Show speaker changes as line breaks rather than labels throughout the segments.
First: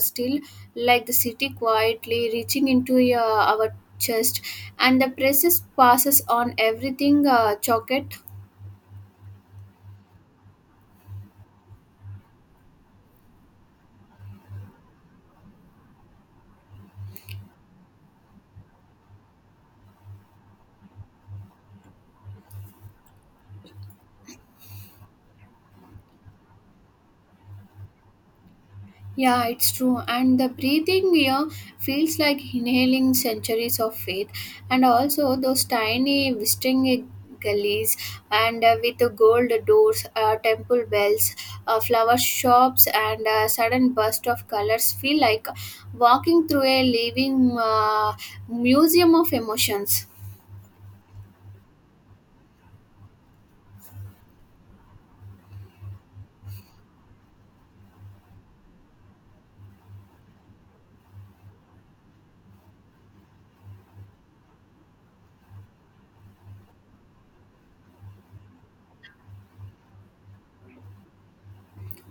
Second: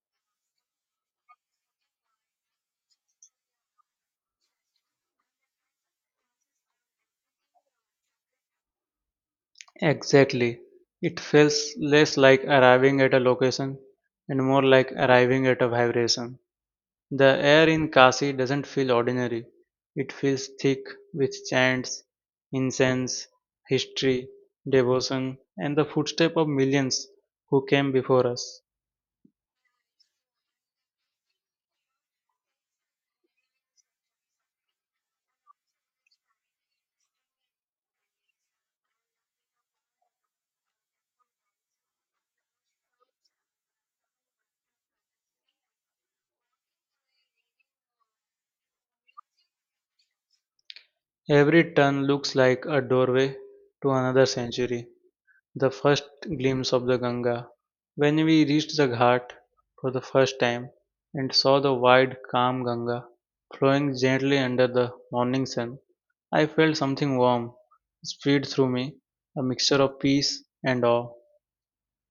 Still like the city quietly reaching into our chest, and the presses passes on everything chocolate.
Exactly. It feels less like arriving at a location and more like arriving at a vibration. The air in Kashi doesn't feel ordinary. It feels thick with chants, incense, history, devotion, and the footsteps of millions who came before us.
Yeah, it's true, and the breathing here feels like inhaling centuries of faith, and also those tiny whistling gullies, and with the gold doors, temple bells, flower shops, and a sudden burst of colors feel like walking through a living museum of emotions.
Every turn looks like a doorway to another century. The first glimpse of the Ganga. When we reached the ghat for the first time and saw the wide, calm Ganga flowing gently under the morning sun, I felt something warm spread through me, a mixture of peace and awe.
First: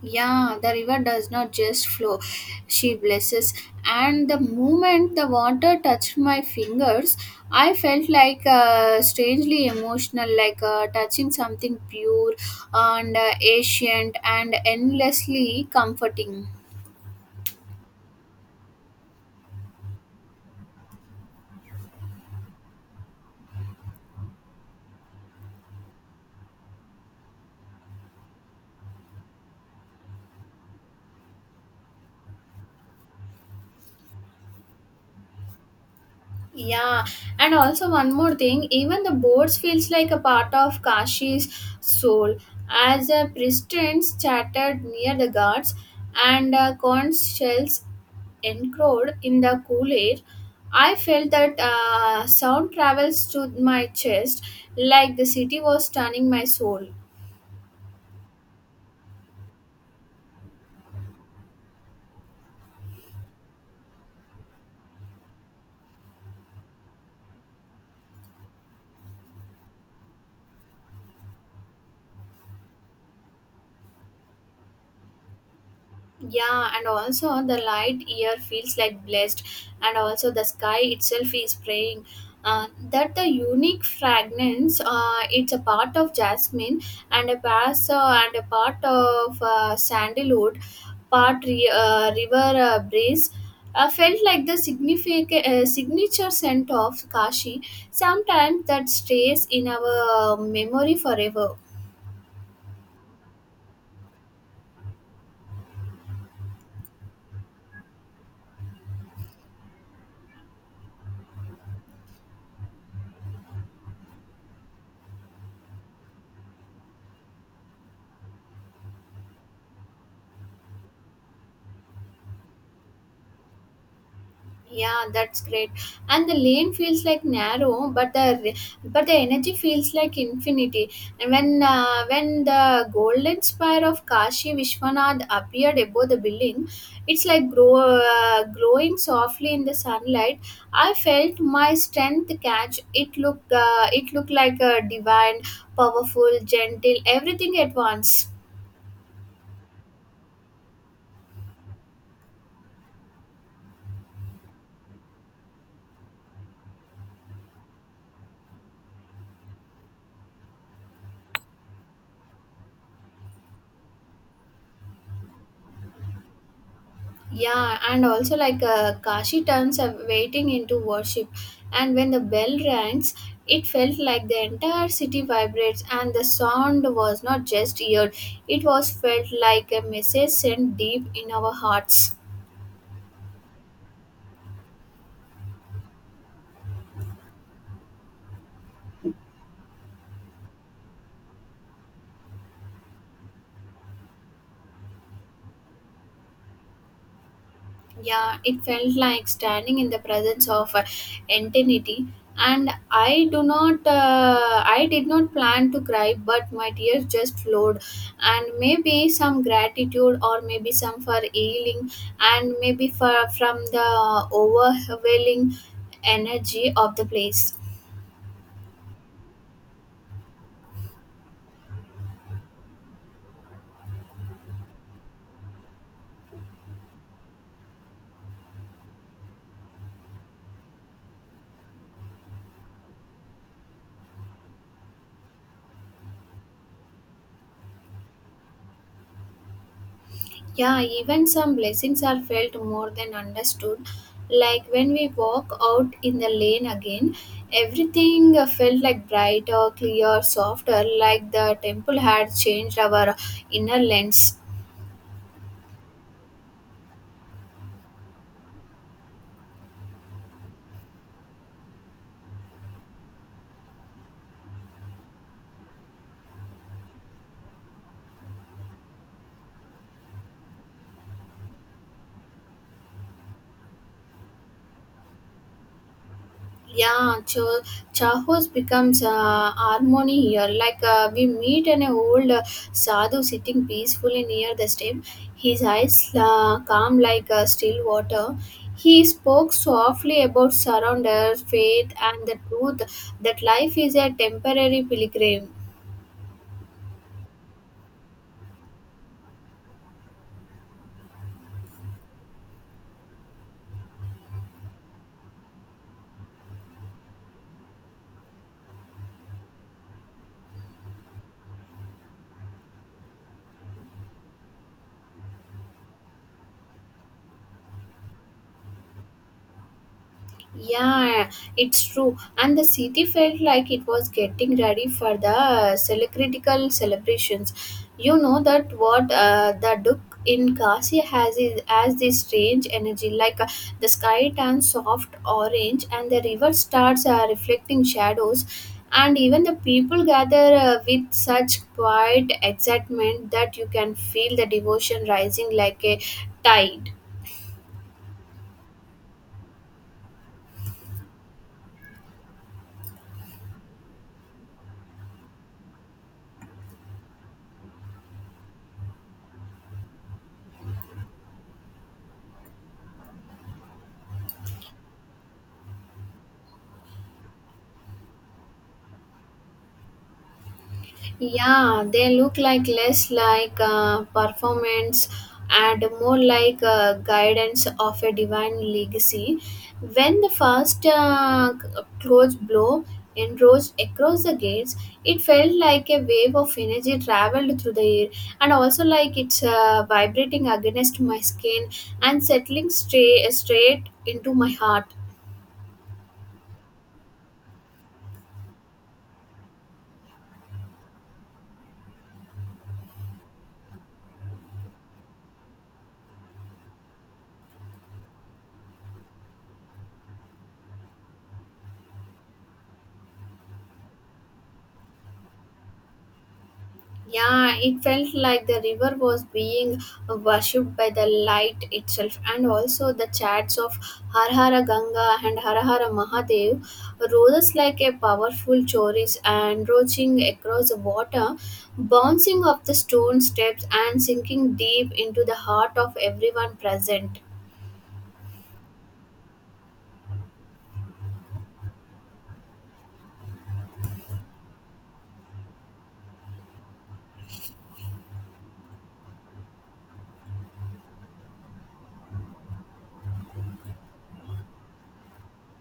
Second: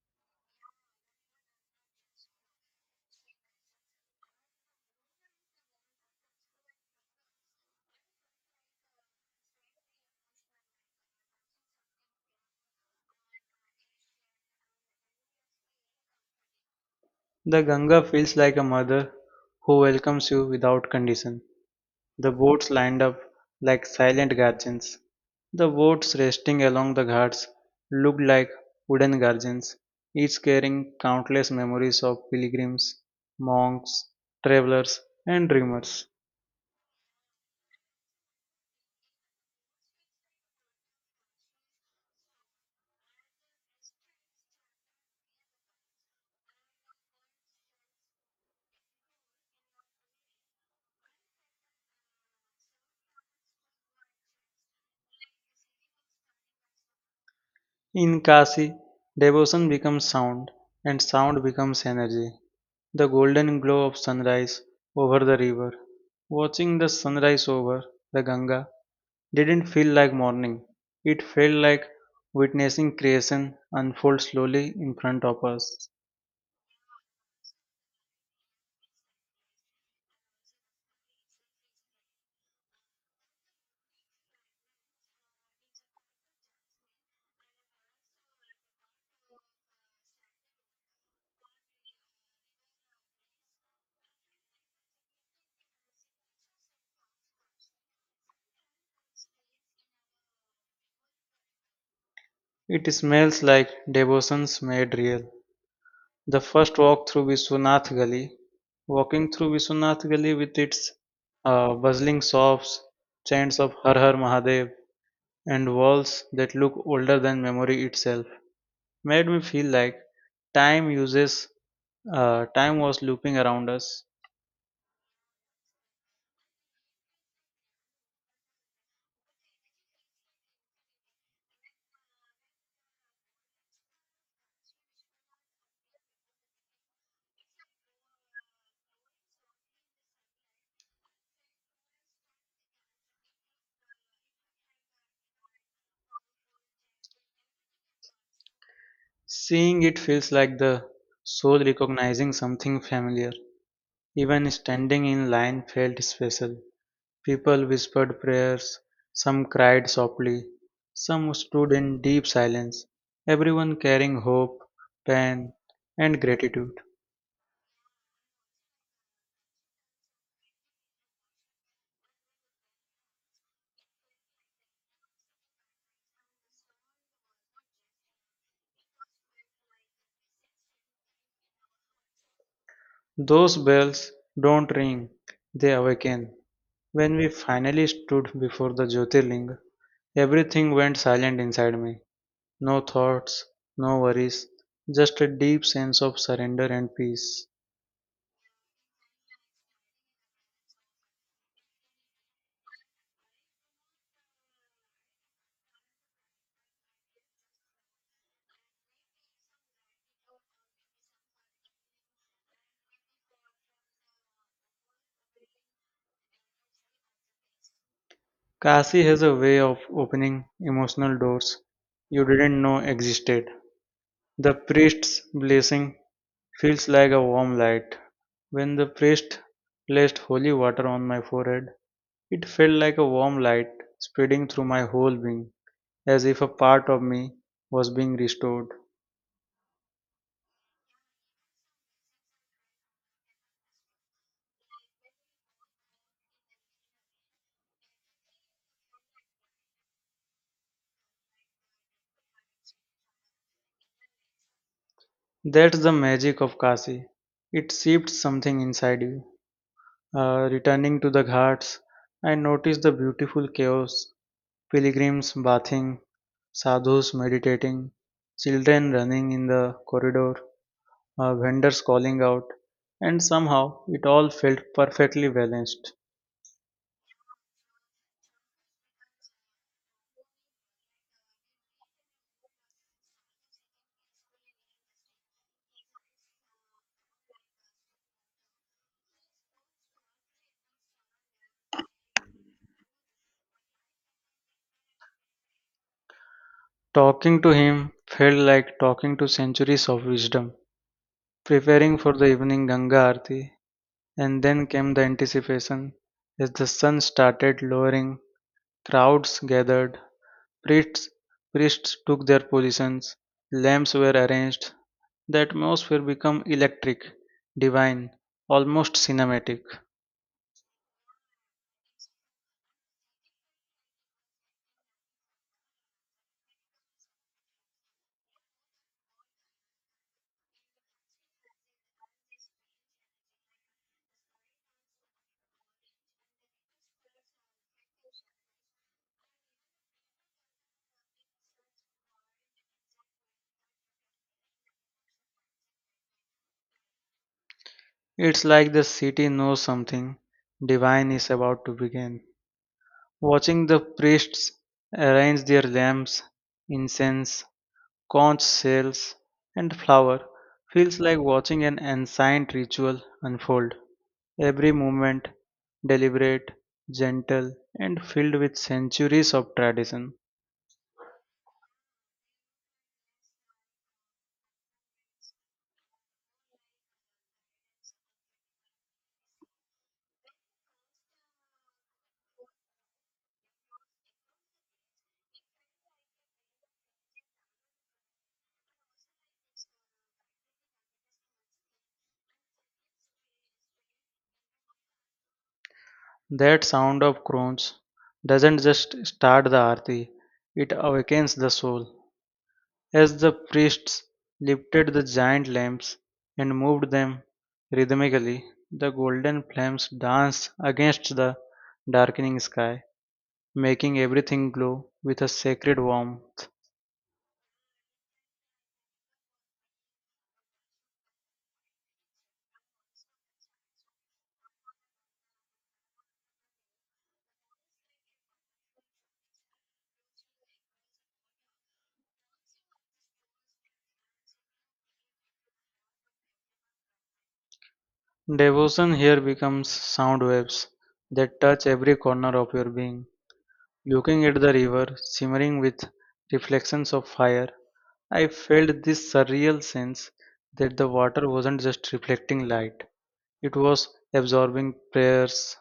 Yeah, the river does not just flow, she blesses. And the moment the water touched my fingers, I felt like strangely emotional, like touching something pure and ancient and endlessly comforting.
The Ganga feels like a mother who welcomes you without condition. The boats lined up like silent guardians. The boats resting along the ghats looked like wooden guardians, each carrying countless memories of pilgrims, monks, travelers, and dreamers.
Yeah, and also one more thing, even the boards feels like a part of Kashi's soul. As the priestess chattered near the guards and corn shells encroached in the cool air, I felt that sound travels to my chest like the city was turning my soul.
In Kashi, devotion becomes sound, and sound becomes energy. The golden glow of sunrise over the river. Watching the sunrise over the Ganga didn't feel like morning. It felt like witnessing creation unfold slowly in front of us.
Yeah, and also the light year feels like blessed, and also the sky itself is praying. That the unique fragrance, it's a part of jasmine and a bass and a part of sandalwood, part river breeze. Felt like the significant signature scent of Kashi. Sometimes that stays in our memory forever.
It smells like devotions made real. The first walk through Vishwanath Gully, walking through Vishwanath Gully with its bustling shops, chants of Har Har Mahadev, and walls that look older than memory itself, made me feel like time uses time was looping around us.
Yeah, that's great. And the lane feels like narrow, but the energy feels like infinity. And when the golden spire of Kashi Vishwanath appeared above the building, it's like glowing softly in the sunlight. I felt my strength catch. It looked it looked like a divine, powerful, gentle, everything at once.
Seeing it feels like the soul recognizing something familiar. Even standing in line felt special. People whispered prayers, some cried softly, some stood in deep silence, everyone carrying hope, pain, and gratitude.
Yeah, and also like Kashi turns up waiting into worship, and when the bell rings, it felt like the entire city vibrates, and the sound was not just heard; it was felt like a message sent deep in our hearts.
Those bells don't ring, they awaken. When we finally stood before the Jyotirlinga, everything went silent inside me. No thoughts, no worries, just a deep sense of surrender and peace.
Yeah, it felt like standing in the presence of eternity. And I did not plan to cry, but my tears just flowed, and maybe some gratitude, or maybe some for healing, and maybe for from the overwhelming energy of the place.
Kasi has a way of opening emotional doors you didn't know existed. The priest's blessing feels like a warm light. When the priest placed holy water on my forehead, it felt like a warm light spreading through my whole being, as if a part of me was being restored.
Yeah, even some blessings are felt more than understood. Like when we walk out in the lane again, everything felt like brighter, clear, softer, like the temple had changed our inner lens.
That's the magic of Kasi. It shifts something inside you. Returning to the ghats, I noticed the beautiful chaos pilgrims bathing, sadhus meditating, children running in the corridor, vendors calling out, and somehow it all felt perfectly balanced.
Yeah, Chahos becomes harmony here. Like we meet an old sadhu sitting peacefully near the stream, his eyes calm like still water. He spoke softly about surrender, faith, and the truth that life is a temporary pilgrim.
Talking to him felt like talking to centuries of wisdom. Preparing for the evening Ganga Aarti, and then came the anticipation. As the sun started lowering, crowds gathered, Priests, priests took their positions, lamps were arranged, the atmosphere became electric, divine, almost cinematic.
Yeah, it's true. And the city felt like it was getting ready for the celebritical celebrations. You know that what the Duke in Kasi has is as this strange energy, like the sky turns soft orange and the river starts reflecting shadows. And even the people gather with such quiet excitement that you can feel the devotion rising like a tide.
It's like the city knows something divine is about to begin. Watching the priests arrange their lamps, incense, conch shells, and flower feels like watching an ancient ritual unfold. Every movement deliberate, gentle, and filled with centuries of tradition.
Yeah, they look like less like performance and more like guidance of a divine legacy. When the first close blow enrolled across the gates, it felt like a wave of energy traveled through the air and also like it's vibrating against my skin and settling straight into my heart.
That sound of crones doesn't just start the aarti, it awakens the soul. As the priests lifted the giant lamps and moved them rhythmically, the golden flames danced against the darkening sky, making everything glow with a sacred warmth.
Yeah, it felt like the river was being worshipped by the light itself, and also the chants of Har Hara Ganga and Har Hara Mahadev rose like a powerful chorus and roaching across the water, bouncing off the stone steps and sinking deep into the heart of everyone present.
Devotion here becomes sound waves that touch every corner of your being. Looking at the river simmering with reflections of fire, I felt this surreal sense that the water wasn't just reflecting light, it was absorbing prayers,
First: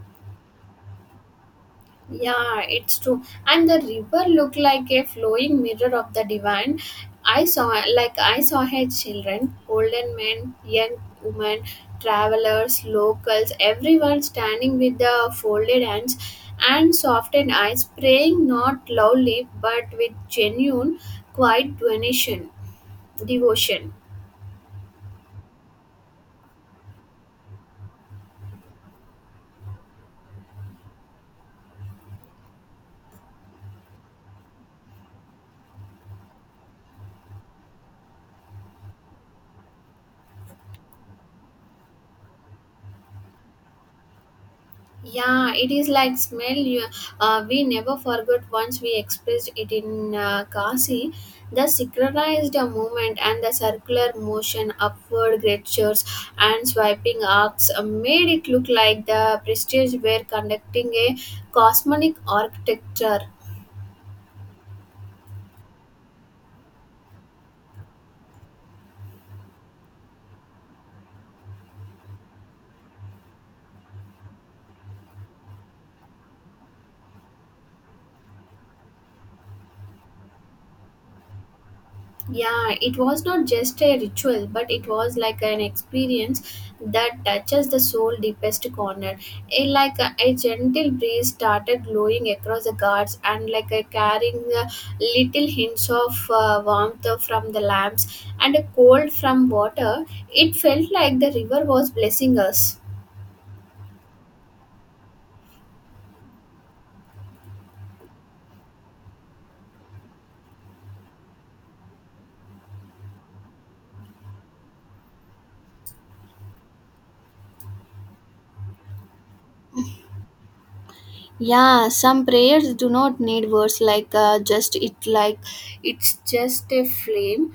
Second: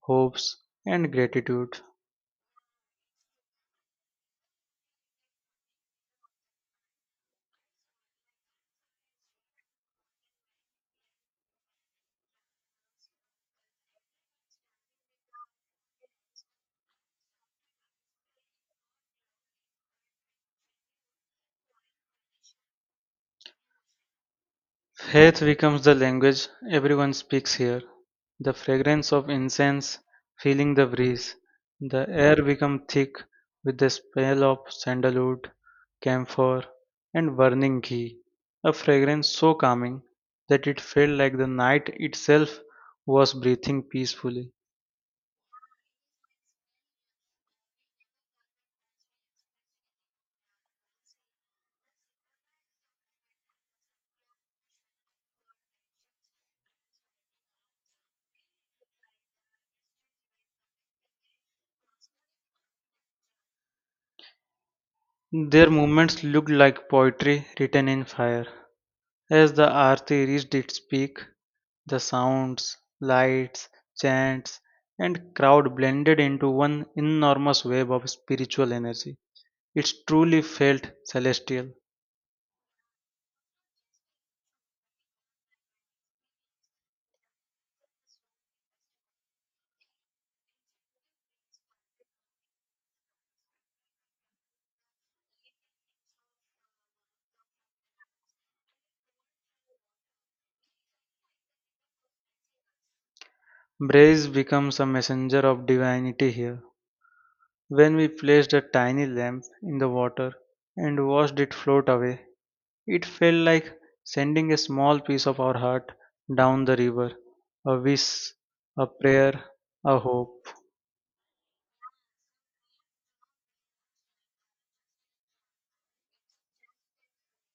hopes, and gratitude.
Yeah, it's true. And the river looked like a flowing mirror of the divine. I saw I saw her children, golden men, young women, travelers, locals, everyone standing with the folded hands and softened eyes, praying not loudly but with genuine, quiet donation, devotion.
Faith becomes the language everyone speaks here. The fragrance of incense feeling the breeze, the air becomes thick with the smell of sandalwood, camphor, and burning ghee, a fragrance so calming that it felt like the night itself was breathing peacefully.
Yeah, it is like smell. We never forgot once we expressed it in Kasi. The synchronized movement and the circular motion, upward gestures, and swiping arcs made it look like the prestige were conducting a cosmic architecture.
Their movements looked like poetry written in fire. As the aarti reached its peak, the sounds, lights, chants, and crowd blended into one enormous wave of spiritual energy. It truly felt celestial.
Yeah, it was not just a ritual, but it was like an experience that touches the soul deepest corner. A gentle breeze started blowing across the guards, and like a carrying little hints of warmth from the lamps and a cold from water, it felt like the river was blessing us.
Braise becomes a messenger of divinity here. When we placed a tiny lamp in the water and watched it float away, it felt like sending a small piece of our heart down the river, a wish, a prayer, a hope.
Yeah, some prayers do not need words like just it like it's just a flame.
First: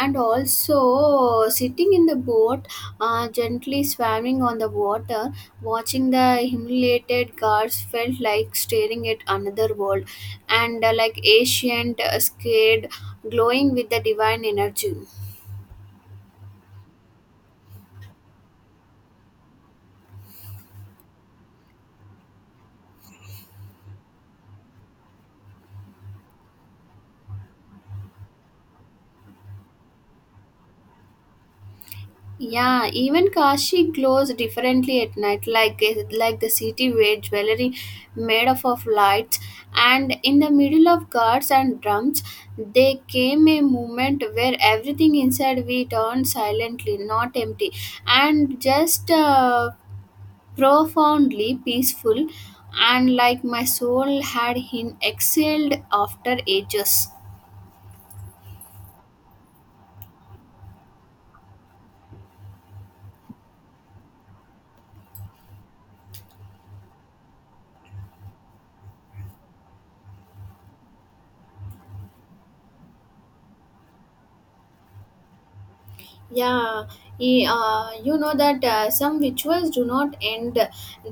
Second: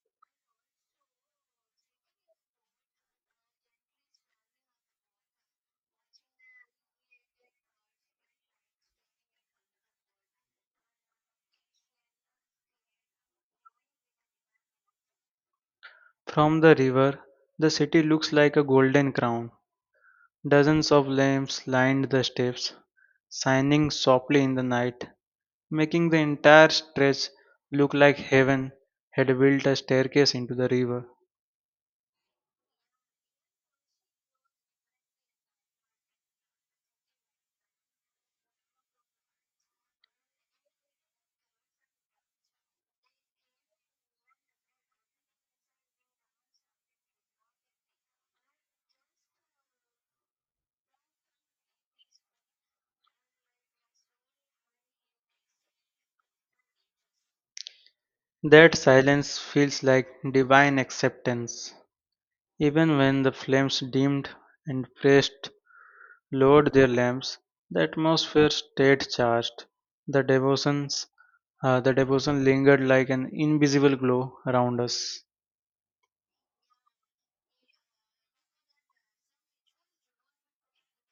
And also sitting in the boat, gently swimming on the water, watching the humiliated guards felt like staring at another world and like ancient, scared, glowing with the divine energy.
From the river, the city looks like a golden crown. Dozens of lamps lined the steps, shining softly in the night, making the entire stretch look like heaven had built a staircase into the river.
Yeah, even Kashi glows differently at night, like the city wear jewelry made up of lights. And in the middle of guards and drums, there came a moment where everything inside we turned silently, not empty, and just profoundly peaceful, and like my soul had been exhaled after ages.
That silence feels like divine acceptance. Even when the flames dimmed and pressed lowered their lamps. The atmosphere stayed charged. The devotions, the devotion lingered like an invisible glow around us.
Yeah, you know that some rituals do not end,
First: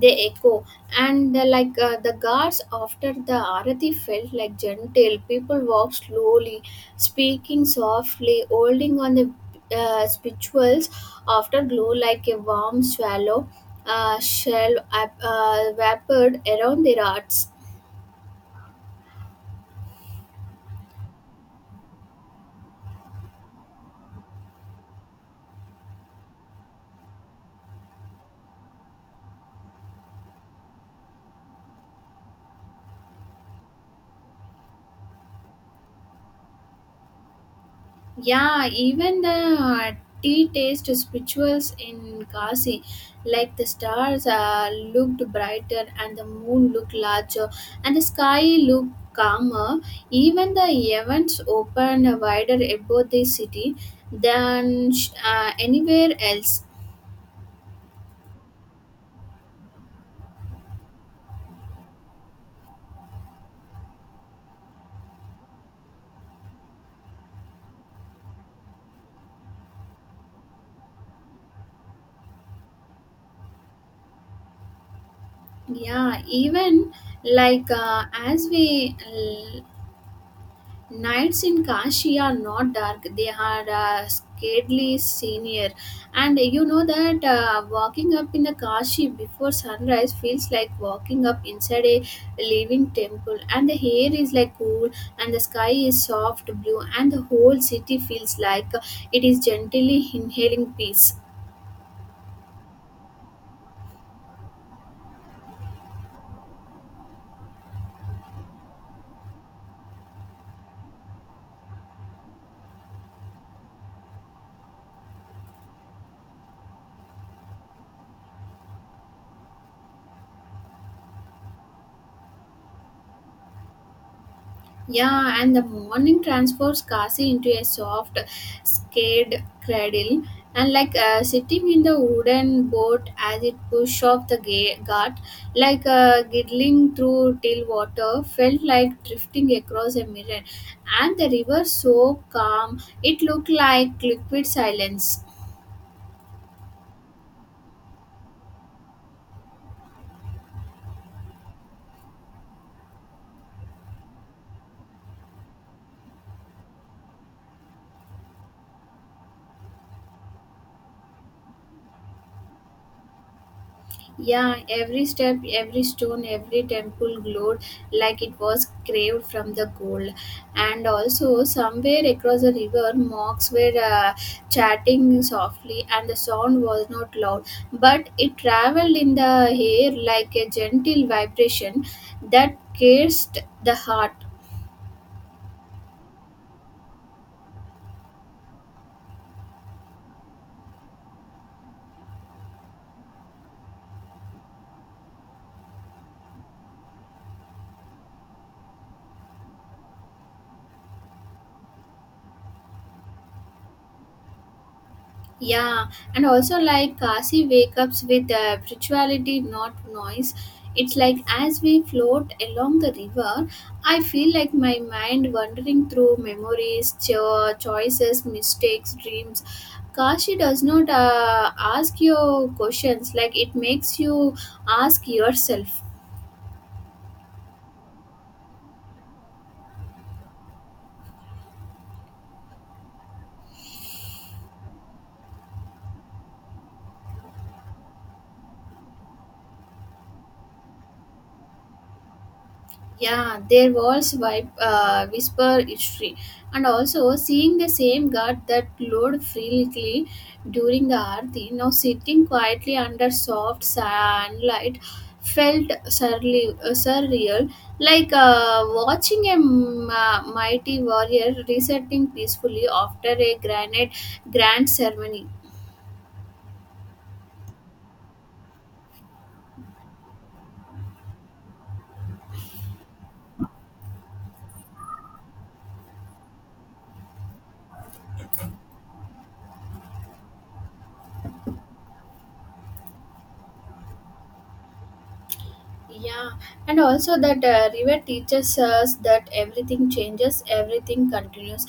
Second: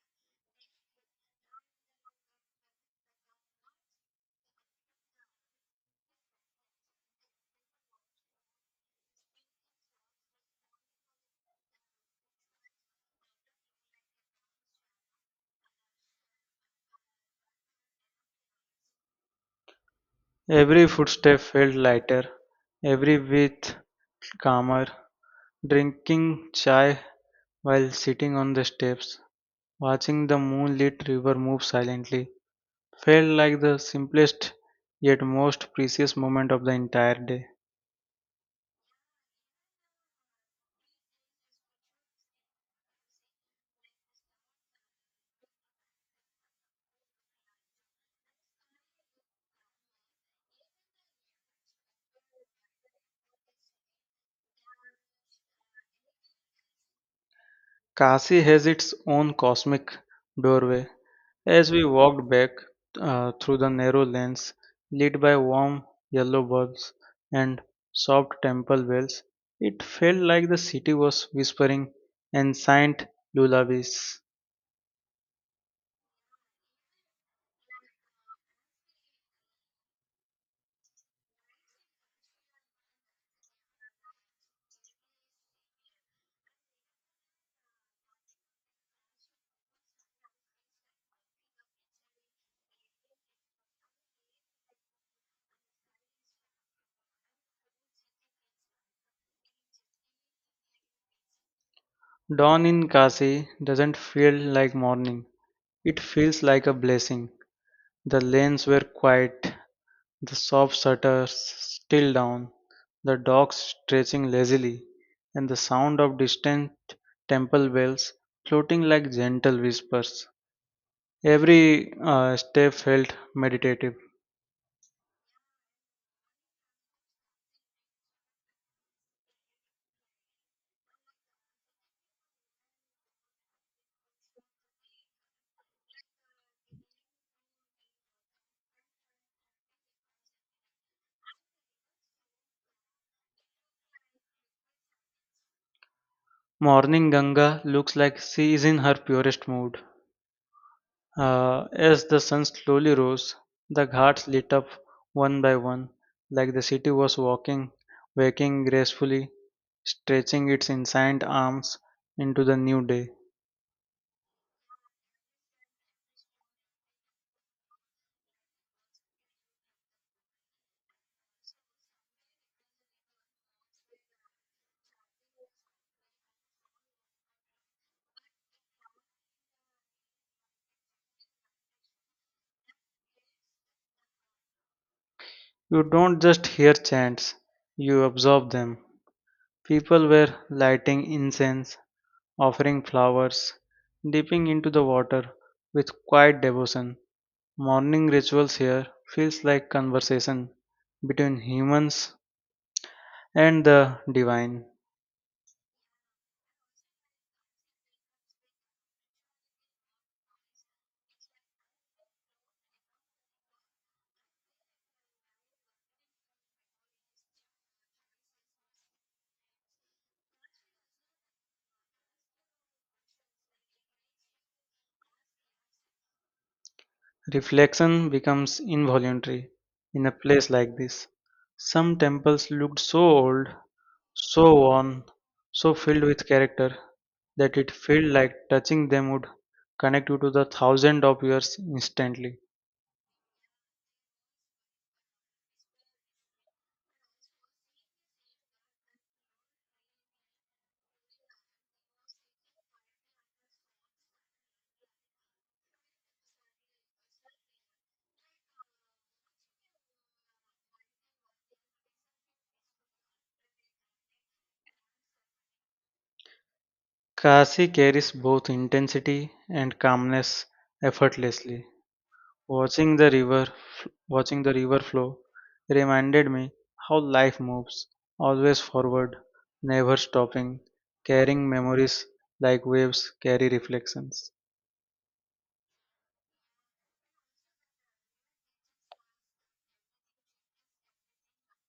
they echo. And like the guards after the arati felt like gentle, people walk slowly, speaking softly, holding on the spirituals after glow like a warm swallow shell wrapped around their hearts.
Every footstep felt lighter, every breath calmer. Drinking chai while sitting on the steps, watching the moonlit river move silently, felt like the simplest yet most precious moment of the entire day.
Yeah, even the tea taste rituals in Kasi, like the stars looked brighter and the moon looked larger and the sky looked calmer. Even the heavens opened wider above the city than anywhere else.
Kashi has its own cosmic doorway. As we walked back through the narrow lanes lit by warm yellow bulbs and soft temple bells, it felt like the city was whispering ancient lullabies.
Yeah, even like as we Nights in Kashi are not dark, they are scarcely senior. And you know that walking up in the Kashi before sunrise feels like walking up inside a living temple. And the air is like cool, and the sky is soft blue, and the whole city feels like it is gently inhaling peace.
Dawn in Kashi doesn't feel like morning, it feels like a blessing. The lanes were quiet, the soft shutters still down, the dogs stretching lazily, and the sound of distant temple bells floating like gentle whispers. Every step felt meditative.
Yeah, and the morning transforms Kasi into a soft, scared cradle, and like sitting in the wooden boat as it pushed off the gut, like giggling through till water, felt like drifting across a mirror. And the river so calm, it looked like liquid silence.
Morning Ganga looks like she is in her purest mood. As the sun slowly rose, the ghats lit up one by one, like the city was walking, waking gracefully, stretching its ancient arms into the new day.
Yeah, every step, every stone, every temple glowed like it was craved from the gold. And also, somewhere across the river, monks were chatting softly, and the sound was not loud, but it traveled in the air like a gentle vibration that pierced the heart.
You don't just hear chants, you absorb them. People were lighting incense, offering flowers, dipping into the water with quiet devotion. Morning rituals here feels like conversation between humans and the divine.
Yeah, and also like Kasi wake ups with spirituality, not noise. It's like as we float along the river, I feel like my mind wandering through memories, choices, mistakes, dreams. Kashi does not ask you questions, like it makes you ask yourself.
Reflection becomes involuntary in a place like this. Some temples looked so old, so worn, so filled with character that it felt like touching them would connect you to the thousand of years instantly.
Yeah, their walls whisper history. And also, seeing the same god that glowed freely during the arti, now sitting quietly under soft sunlight, felt surreal, like watching a mighty warrior resetting peacefully after a granite grand ceremony.
Kasi carries both intensity and calmness effortlessly. Watching the river, Watching the river flow reminded me how life moves, always forward, never stopping, carrying memories like waves carry reflections.
Yeah, and also that river teaches us that everything changes, everything continues,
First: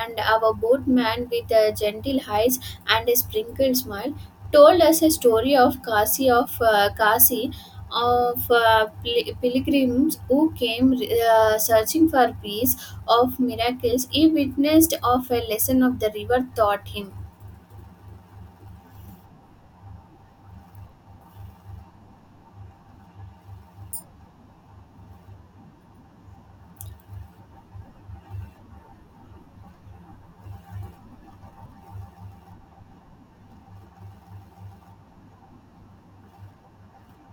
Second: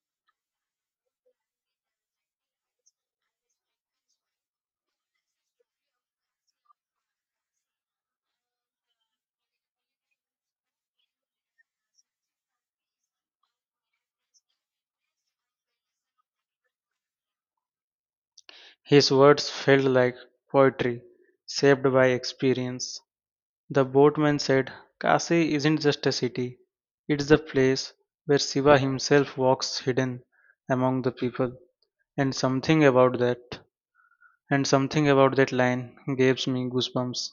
and our boatman with a gentle eyes and a sprinkled smile told us a story of Kasi, of pilgrims who came searching for peace, of miracles he witnessed, of a lesson of the river taught him.
His words felt like poetry, shaped by experience. The boatman said, Kasi isn't just a city, it's the place where Shiva himself walks hidden among the people. And something about that, and something about that line gives me goosebumps.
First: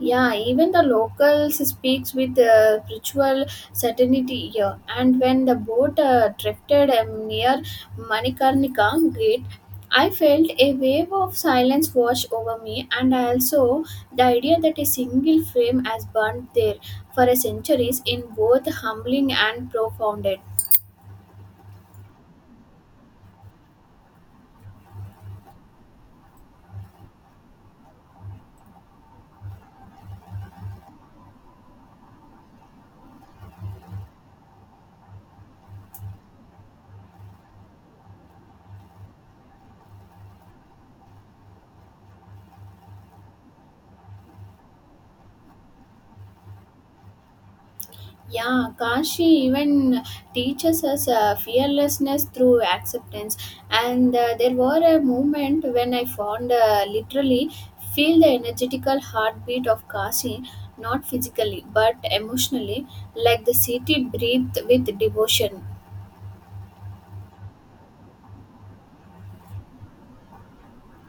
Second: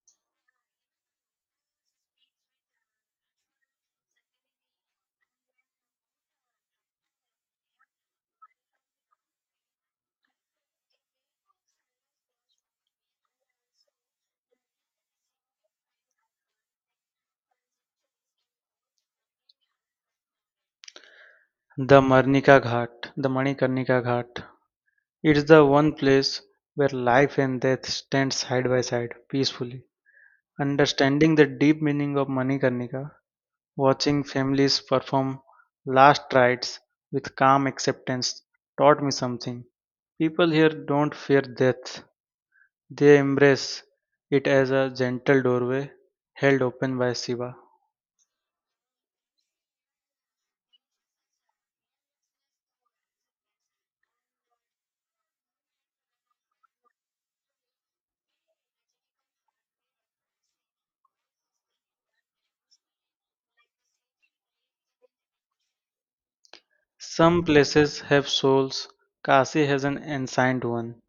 Yeah, even the locals speaks with ritual certainty here. And when the boat drifted near Manikarnika gate, I felt a wave of silence wash over me, and also the idea that a single flame has burned there for a centuries in both humbling and profound.
The Manikarnika Ghat. It's the one place where life and death stand side by side peacefully. Understanding the deep meaning of Manikarnika, watching families perform last rites with calm acceptance taught me something. People here don't fear death. They embrace it as a gentle doorway held open by Shiva.
Yeah, Kashi even teaches us fearlessness through acceptance. And there were a moment when I found literally feel the energetical heartbeat of Kashi, not physically but emotionally, like the city breathed with devotion.
Some places have souls. Kashi has an ancient one.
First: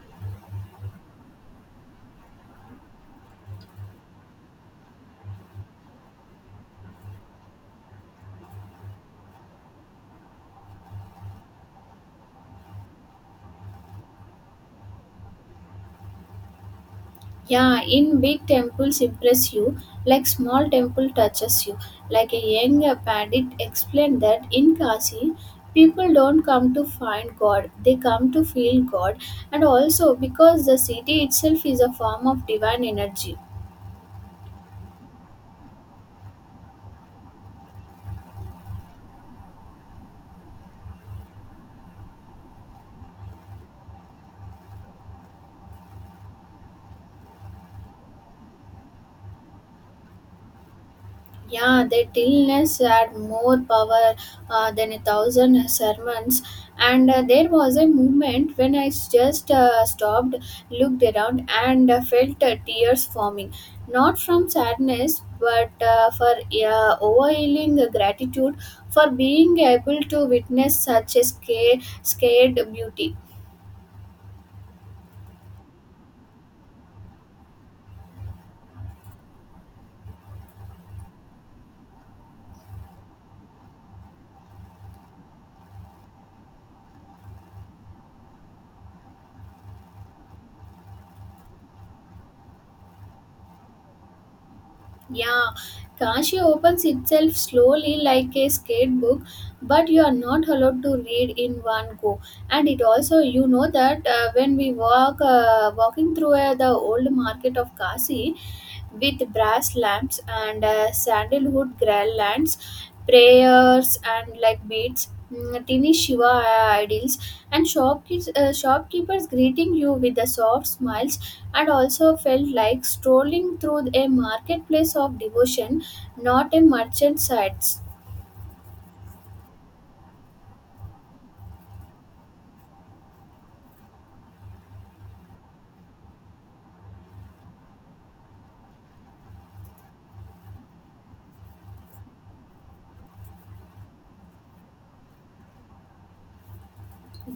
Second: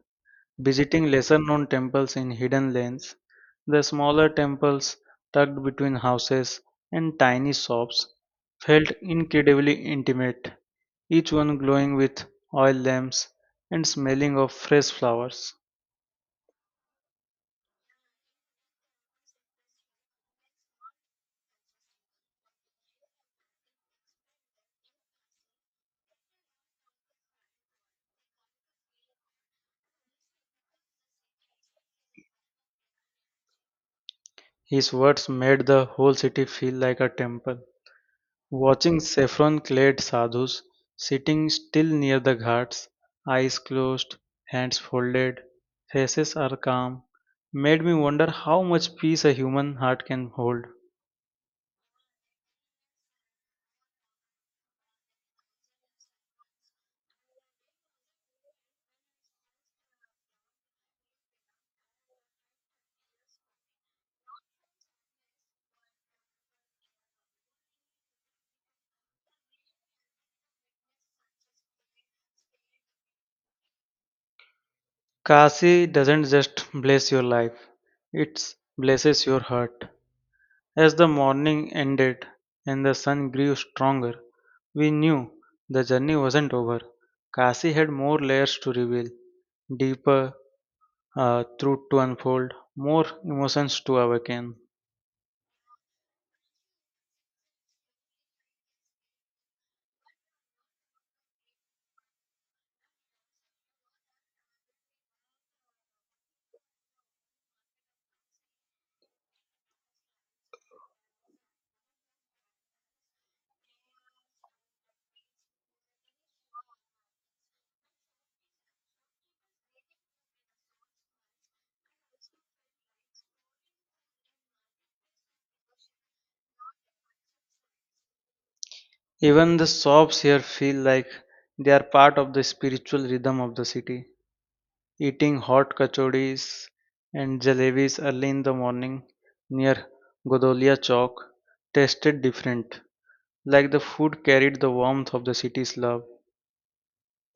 Visiting lesser-known temples in hidden lanes, the smaller temples tucked between houses and tiny shops felt incredibly intimate, each one glowing with oil lamps and smelling of fresh flowers.
Yeah, in big temples impress you, like small temple touches you. Like a young pandit explained that in Kashi, people don't come to find God, they come to feel God, and also because the city itself is a form of divine energy.
His words made the whole city feel like a temple. Watching saffron clad sadhus sitting still near the ghats, eyes closed, hands folded, faces are calm, made me wonder how much peace a human heart can hold.
Yeah, that illness had more power than a thousand sermons. And there was a moment when I just stopped, looked around, and felt tears forming. Not from sadness, but for overwhelming gratitude for being able to witness such a scared beauty.
Kasi doesn't just bless your life, it blesses your heart. As the morning ended and the sun grew stronger, we knew the journey wasn't over. Kasi had more layers to reveal, deeper, truth to unfold, more emotions to awaken.
Yeah, Kashi opens itself slowly like a skate book, but you are not allowed to read in one go. And it also, you know that walking through the old market of Kashi, with brass lamps and sandalwood garlands, prayers and like beads, tiny Shiva idols, and shopkeepers greeting you with the soft smiles, and also felt like strolling through a marketplace of devotion, not a merchant sites.
Even the sobs here feel like they are part of the spiritual rhythm of the city. Eating hot kachoris and jalebis early in the morning near Godolia Chowk tasted different, like the food carried the warmth of the city's love.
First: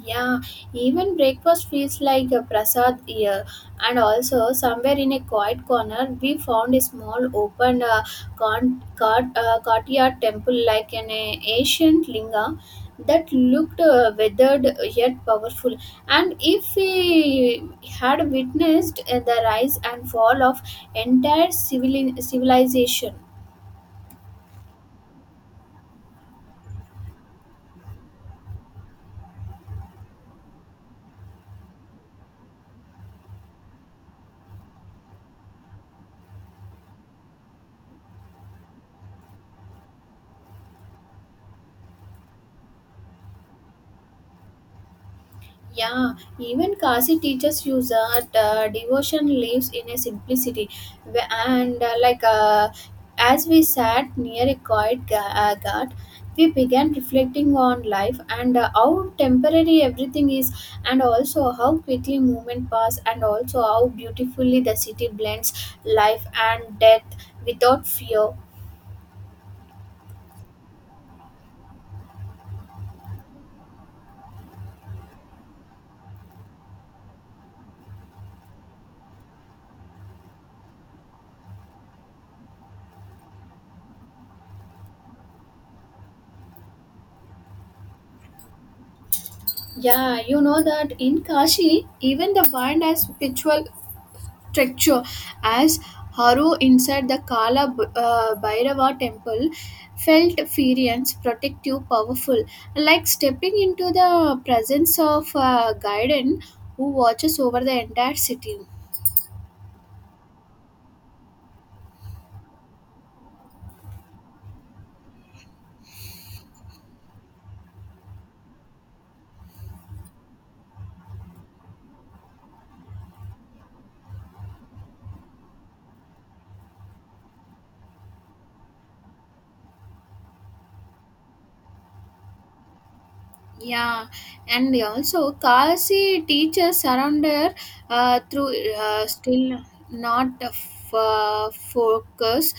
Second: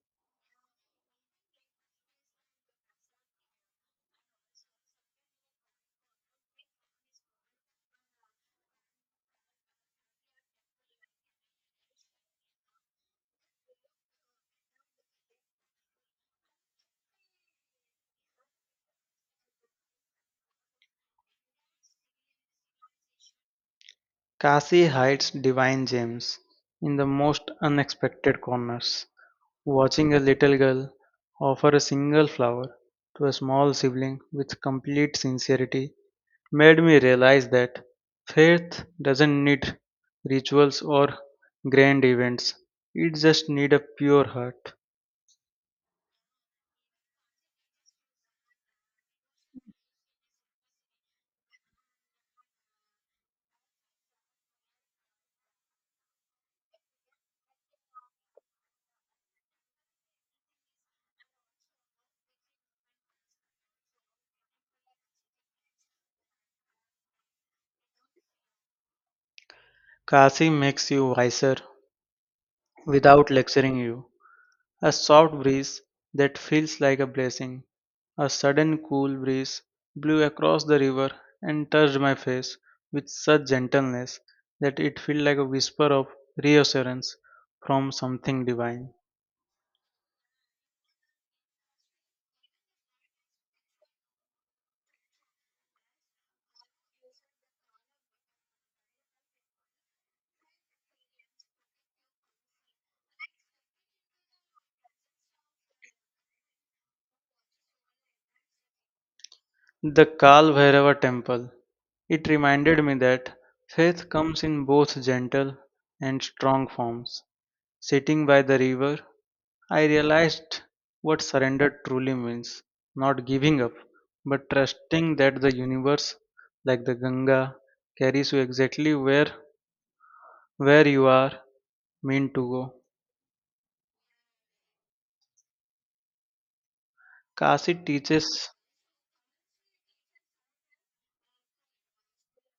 Yeah, even breakfast feels like a prasad here. And also, somewhere in a quiet corner, we found a small open courtyard temple like an ancient linga that looked weathered yet powerful. And if we had witnessed the rise and fall of entire civilization.
Kasi hides divine gems in the most unexpected corners. Watching a little girl offer a single flower to a small sibling with complete sincerity made me realize that faith doesn't need rituals or grand events. It just needs a pure heart.
Yeah, even Kasi teaches you that devotion lives in a simplicity. Wh- And like as we sat near a quiet ghat, we began reflecting on life and how temporary everything is, and also how quickly movement pass, and also how beautifully the city blends life and death without fear.
Kasi makes you wiser without lecturing you. A soft breeze that feels like a blessing. A sudden cool breeze blew across the river and touched my face with such gentleness that it felt like a whisper of reassurance from something divine.
Yeah, you know that in Kashi, even the wind has spiritual structure as Haru inside the Kala Bhairava temple felt furious, protective, powerful, like stepping into the presence of a guardian who watches over the entire city.
The Kal Bhairava temple. It reminded me that faith comes in both gentle and strong forms. Sitting by the river, I realized what surrender truly means not giving up, but trusting that the universe, like the Ganga, carries you exactly where you are meant to go.
Yeah, and also Kasi teaches surrender
Kasi teaches
through still not focus.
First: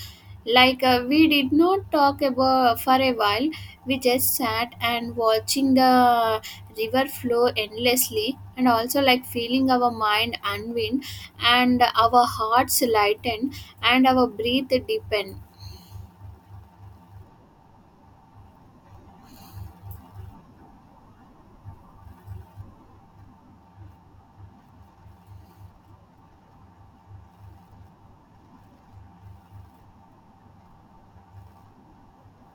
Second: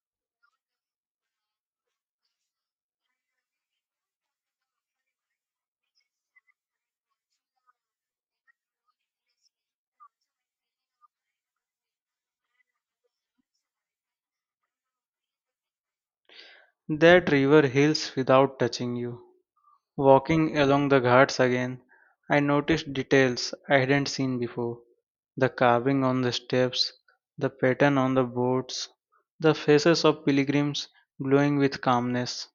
Like we did not talk about for a while. We just sat and watching the river flow endlessly, and also like feeling our mind unwind and our hearts lighten and our breath deepen.
that river heals without touching you. Walking along the ghats again, I noticed details I hadn't seen before the carving on the steps, the pattern on the boards, the faces of pilgrims glowing with calmness.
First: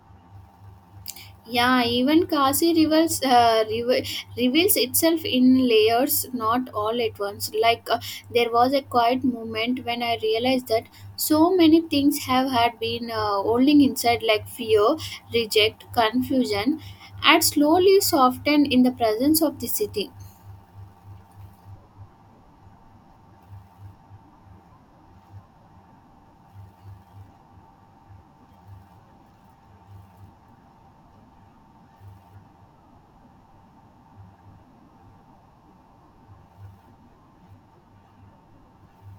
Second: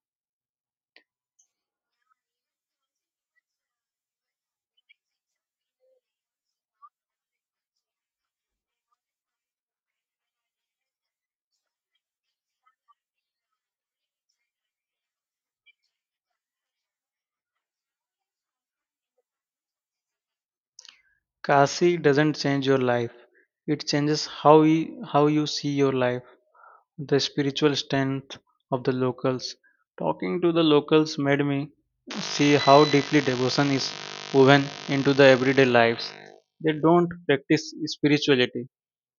Yeah, even Kasi reveals itself in layers, not all at once. Like there was a quiet moment when I realized that so many things have had been holding inside, like fear, reject, confusion, and slowly softened in the presence of the city.
Kasi doesn't change your life, it changes how you see your life. The spiritual strength of the locals. Talking to the locals made me see how deeply devotion is woven into the everyday lives. They don't practice spirituality.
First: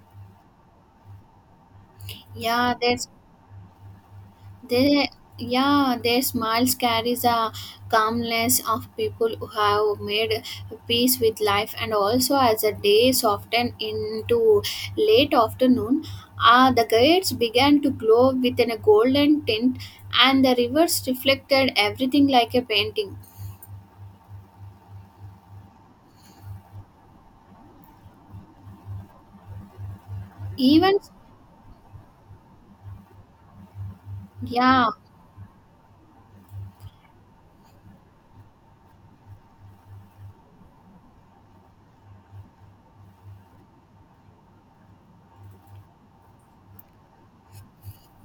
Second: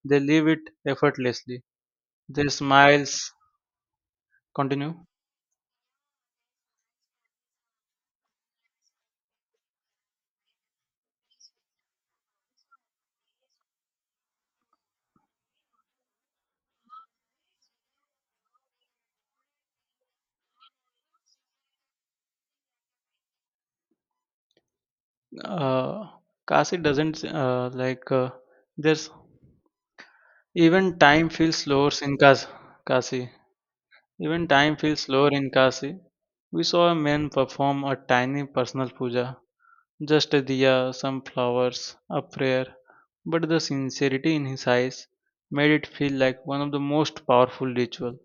They leave it effortlessly. Their
Yeah,
smiles continue.
They, yeah, their smiles carries a calmness of people who have made peace with life, and also as the day softened into late afternoon, the gates began to glow within a golden tint, and the rivers reflected everything like a painting.
Uh, Kasi doesn't like there's even
Even,
time feels slower in Kas- Kasi. Even time
yeah,
feels slower in Kasi. We saw a man perform a tiny personal puja, just a diya, some flowers, a prayer, but the sincerity in his eyes made it feel like one of the most powerful ritual.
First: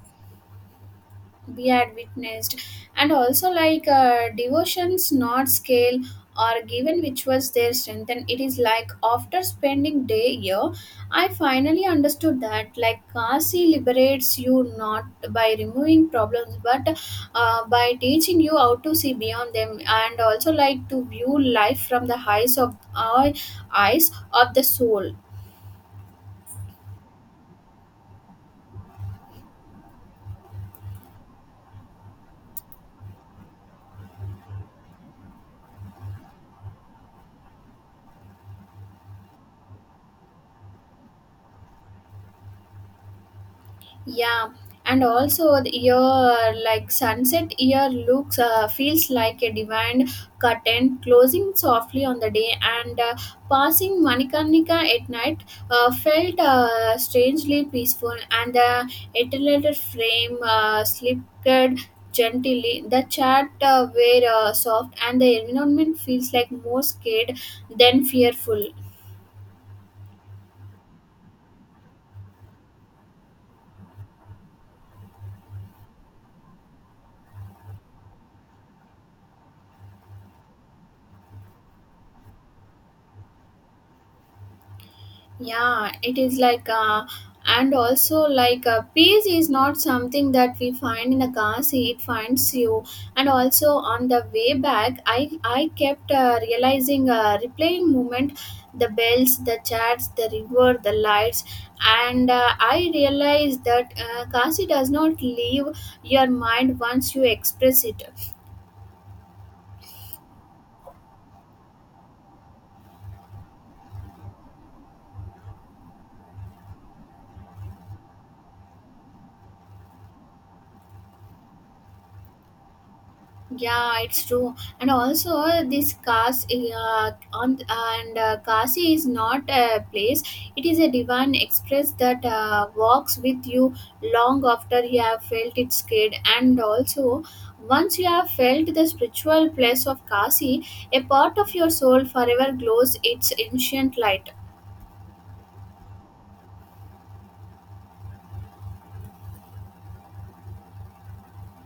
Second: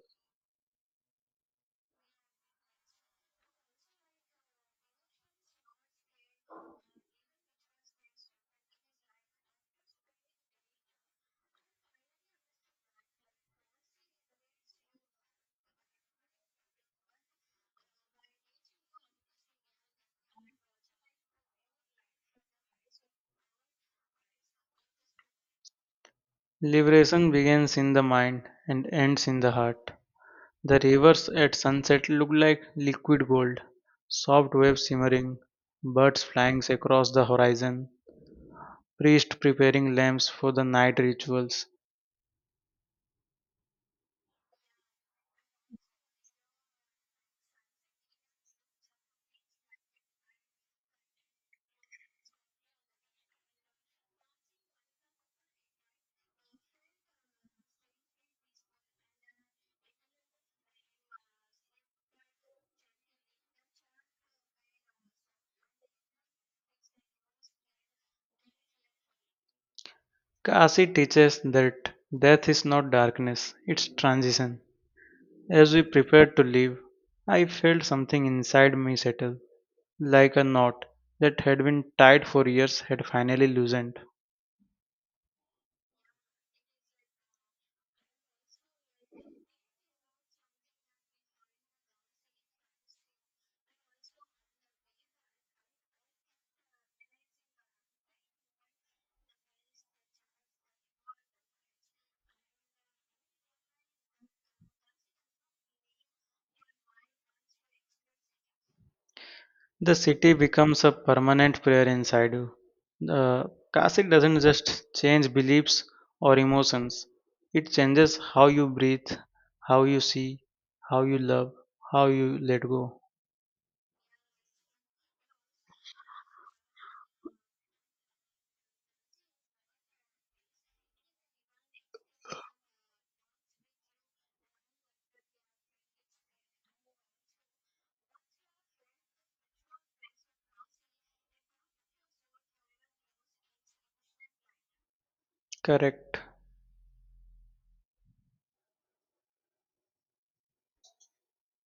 we had witnessed. And also, like devotions not scale or given, which was their strength. And it is like after spending day here, I finally understood that like Kasi liberates you not by removing problems but by teaching you how to see beyond them, and also like to view life from the eyes of the soul.
Liberation begins in the mind and ends in the heart. The rivers at sunset look like liquid gold, soft waves shimmering, birds flying across the horizon, priests preparing lamps for the night rituals.
Yeah, and also your like sunset year looks feels like a divine curtain closing softly on the day, and passing Manikarnika at night felt strangely peaceful, and the eternal frame slipped gently. The chat were soft, and the environment feels like more scared than fearful.
Kasi teaches that death is not darkness, it's transition. As we prepared to leave, I felt something inside me settle, like a knot that had been tied for years had finally loosened.
Yeah, it is like and also like peace is not something that we find in the car seat. It finds you. And also, on the way back, I kept realizing replaying moment, the bells, the chats, the river, the lights. And I realized that kasi does not leave your mind once you express it.
The city becomes a permanent prayer inside you. The Kasik doesn't just change beliefs or emotions, it changes how you breathe, how you see, how you love, how you let go.
Yeah, it's true. And also, this Kas on and Kasi is not a place. It is a divine express that walks with you long after you have felt its kid. And also, once you have felt the spiritual place of Kasi, a part of your soul forever glows its ancient light.
Correct.